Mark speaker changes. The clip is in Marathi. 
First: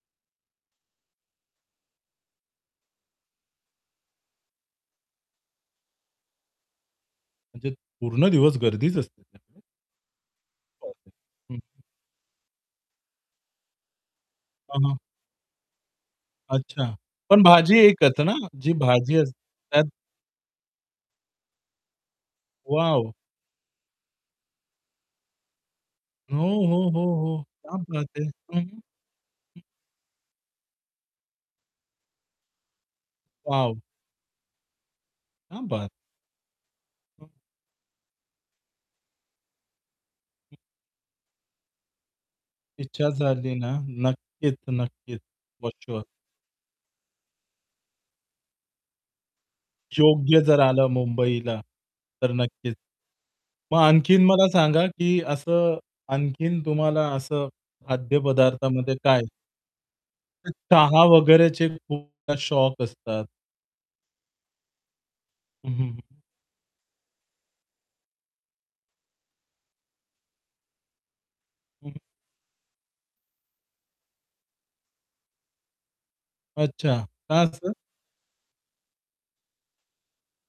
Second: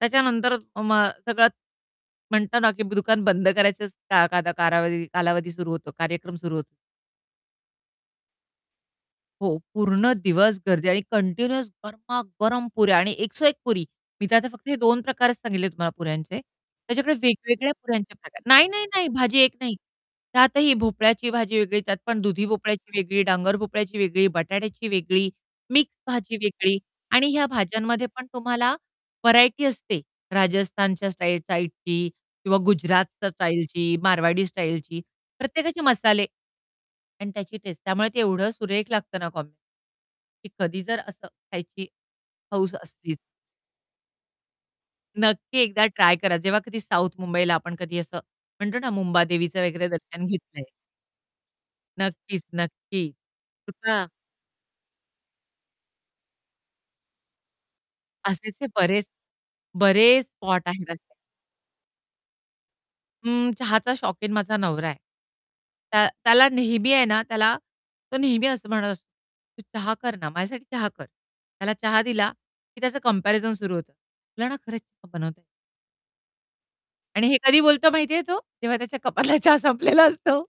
Speaker 1: त्याच्यानंतर अ, मग सगळंच म्हणतो ना की ब दुकान बंद करायचं स का काध कालावधी- कालावधी सुरू होतो, कार्यक्रम सुरू होतो.
Speaker 2: म्हणजे पूर्ण दिवस गर्दीच असते
Speaker 1: हो,
Speaker 2: [unintelligible]
Speaker 1: पूर्ण दिवस गर्दी आणि
Speaker 2: [unintelligible] हं, हं.
Speaker 1: कंटिन्युअस गरमा-गरम पुऱ्या आणि एक सो एक पुरी. मी तर आता फक्त हे
Speaker 2: हं, हं.
Speaker 1: 2 प्रकारच सांगितले तुम्हाला पुऱ्यांचे.
Speaker 2: अच्छा!
Speaker 1: त्याच्याकडे
Speaker 2: पण
Speaker 1: वेगवेगळ्या
Speaker 2: भाजी
Speaker 1: पुऱ्यांचे
Speaker 2: एकच ना?
Speaker 1: प्रकार नाही,
Speaker 2: जी
Speaker 1: नाही, नाही,
Speaker 2: भाजी
Speaker 1: भाजी
Speaker 2: असते
Speaker 1: एक नाही.
Speaker 2: त्यात.
Speaker 1: त्यातही भोपळ्याची भाजी वेगळी, त्यात पण दुधी भोपळ्याची
Speaker 2: वॉव!
Speaker 1: वेगळी, डांगर भोपळ्याची वेगळी, बटाट्याची वेगळी, मिक्स भाजी
Speaker 2: हो,
Speaker 1: वेगळी
Speaker 2: हो, हो,
Speaker 1: आणि
Speaker 2: हो.
Speaker 1: ह्या
Speaker 2: क्या
Speaker 1: भाज्यांमध्ये
Speaker 2: बात है!
Speaker 1: पण
Speaker 2: हं,
Speaker 1: तुम्हाला
Speaker 2: हं. हं.
Speaker 1: व्हरायटी असते, राजस्थानच्या स्टाई साइडची किंवा गुजरातच्या
Speaker 2: वॉव!
Speaker 1: स्टाईलची, मारवाडी स्टाईलची.
Speaker 2: क्या
Speaker 1: प्रत्येकाचे
Speaker 2: बात
Speaker 1: मसाले
Speaker 2: हं.
Speaker 1: आणि त्याची टेस्ट. त्यामुळे ते एवढं सुरेख लागतं ना कॉम्बिनेशन की कधी जर असं खायची हौस
Speaker 2: इच्छा
Speaker 1: असलीच.
Speaker 2: झाली ना. नक्कीच नक्कीच.
Speaker 1: नक्की एकदा
Speaker 2: [unintelligible]
Speaker 1: ट्राय करा. जेव्हा कधी साउथ मुंबईला आपण कधी असं म्हणतो ना मुंबादेवीचं वगैरे दर्शन
Speaker 2: योग्य जर
Speaker 1: घेतलंय.
Speaker 2: आलं मुंबईला, तर
Speaker 1: नक्कीच,
Speaker 2: नक्कीच.
Speaker 1: नक्की.
Speaker 2: मग
Speaker 1: कुठला
Speaker 2: आणखीन मला सांगा की असं आणखीन तुम्हाला असं खाद्य
Speaker 1: असे असे
Speaker 2: पदार्थामध्ये
Speaker 1: बरेच,
Speaker 2: काय?
Speaker 1: बरेच
Speaker 2: ते
Speaker 1: स्पॉट आहेत
Speaker 2: चहा
Speaker 1: असे.
Speaker 2: वगैरेचे खूप [unintelligible] शौक असतात.
Speaker 1: अं, चहाचा शौकीन माझा नवरा आहे.
Speaker 2: हं, हं,
Speaker 1: त्या
Speaker 2: हं.
Speaker 1: त्याला नेहमी आहे ना त्याला तो नेहमी असं म्हणत असतो, तू चहा कर ना, माझ्यासाठी चहा कर. त्याला
Speaker 2: हं, हं.
Speaker 1: चहा दिला की त्याचं कम्पॅरिझन सुरू होतं. तुला ना खरंच चहा बनवता नाही.
Speaker 2: अच्छा.
Speaker 1: आणि हे
Speaker 2: का
Speaker 1: कधी
Speaker 2: असं?
Speaker 1: बोलतो माहिती आहे तो? जेव्हा त्याच्या कपातला चहा संपलेला असतो.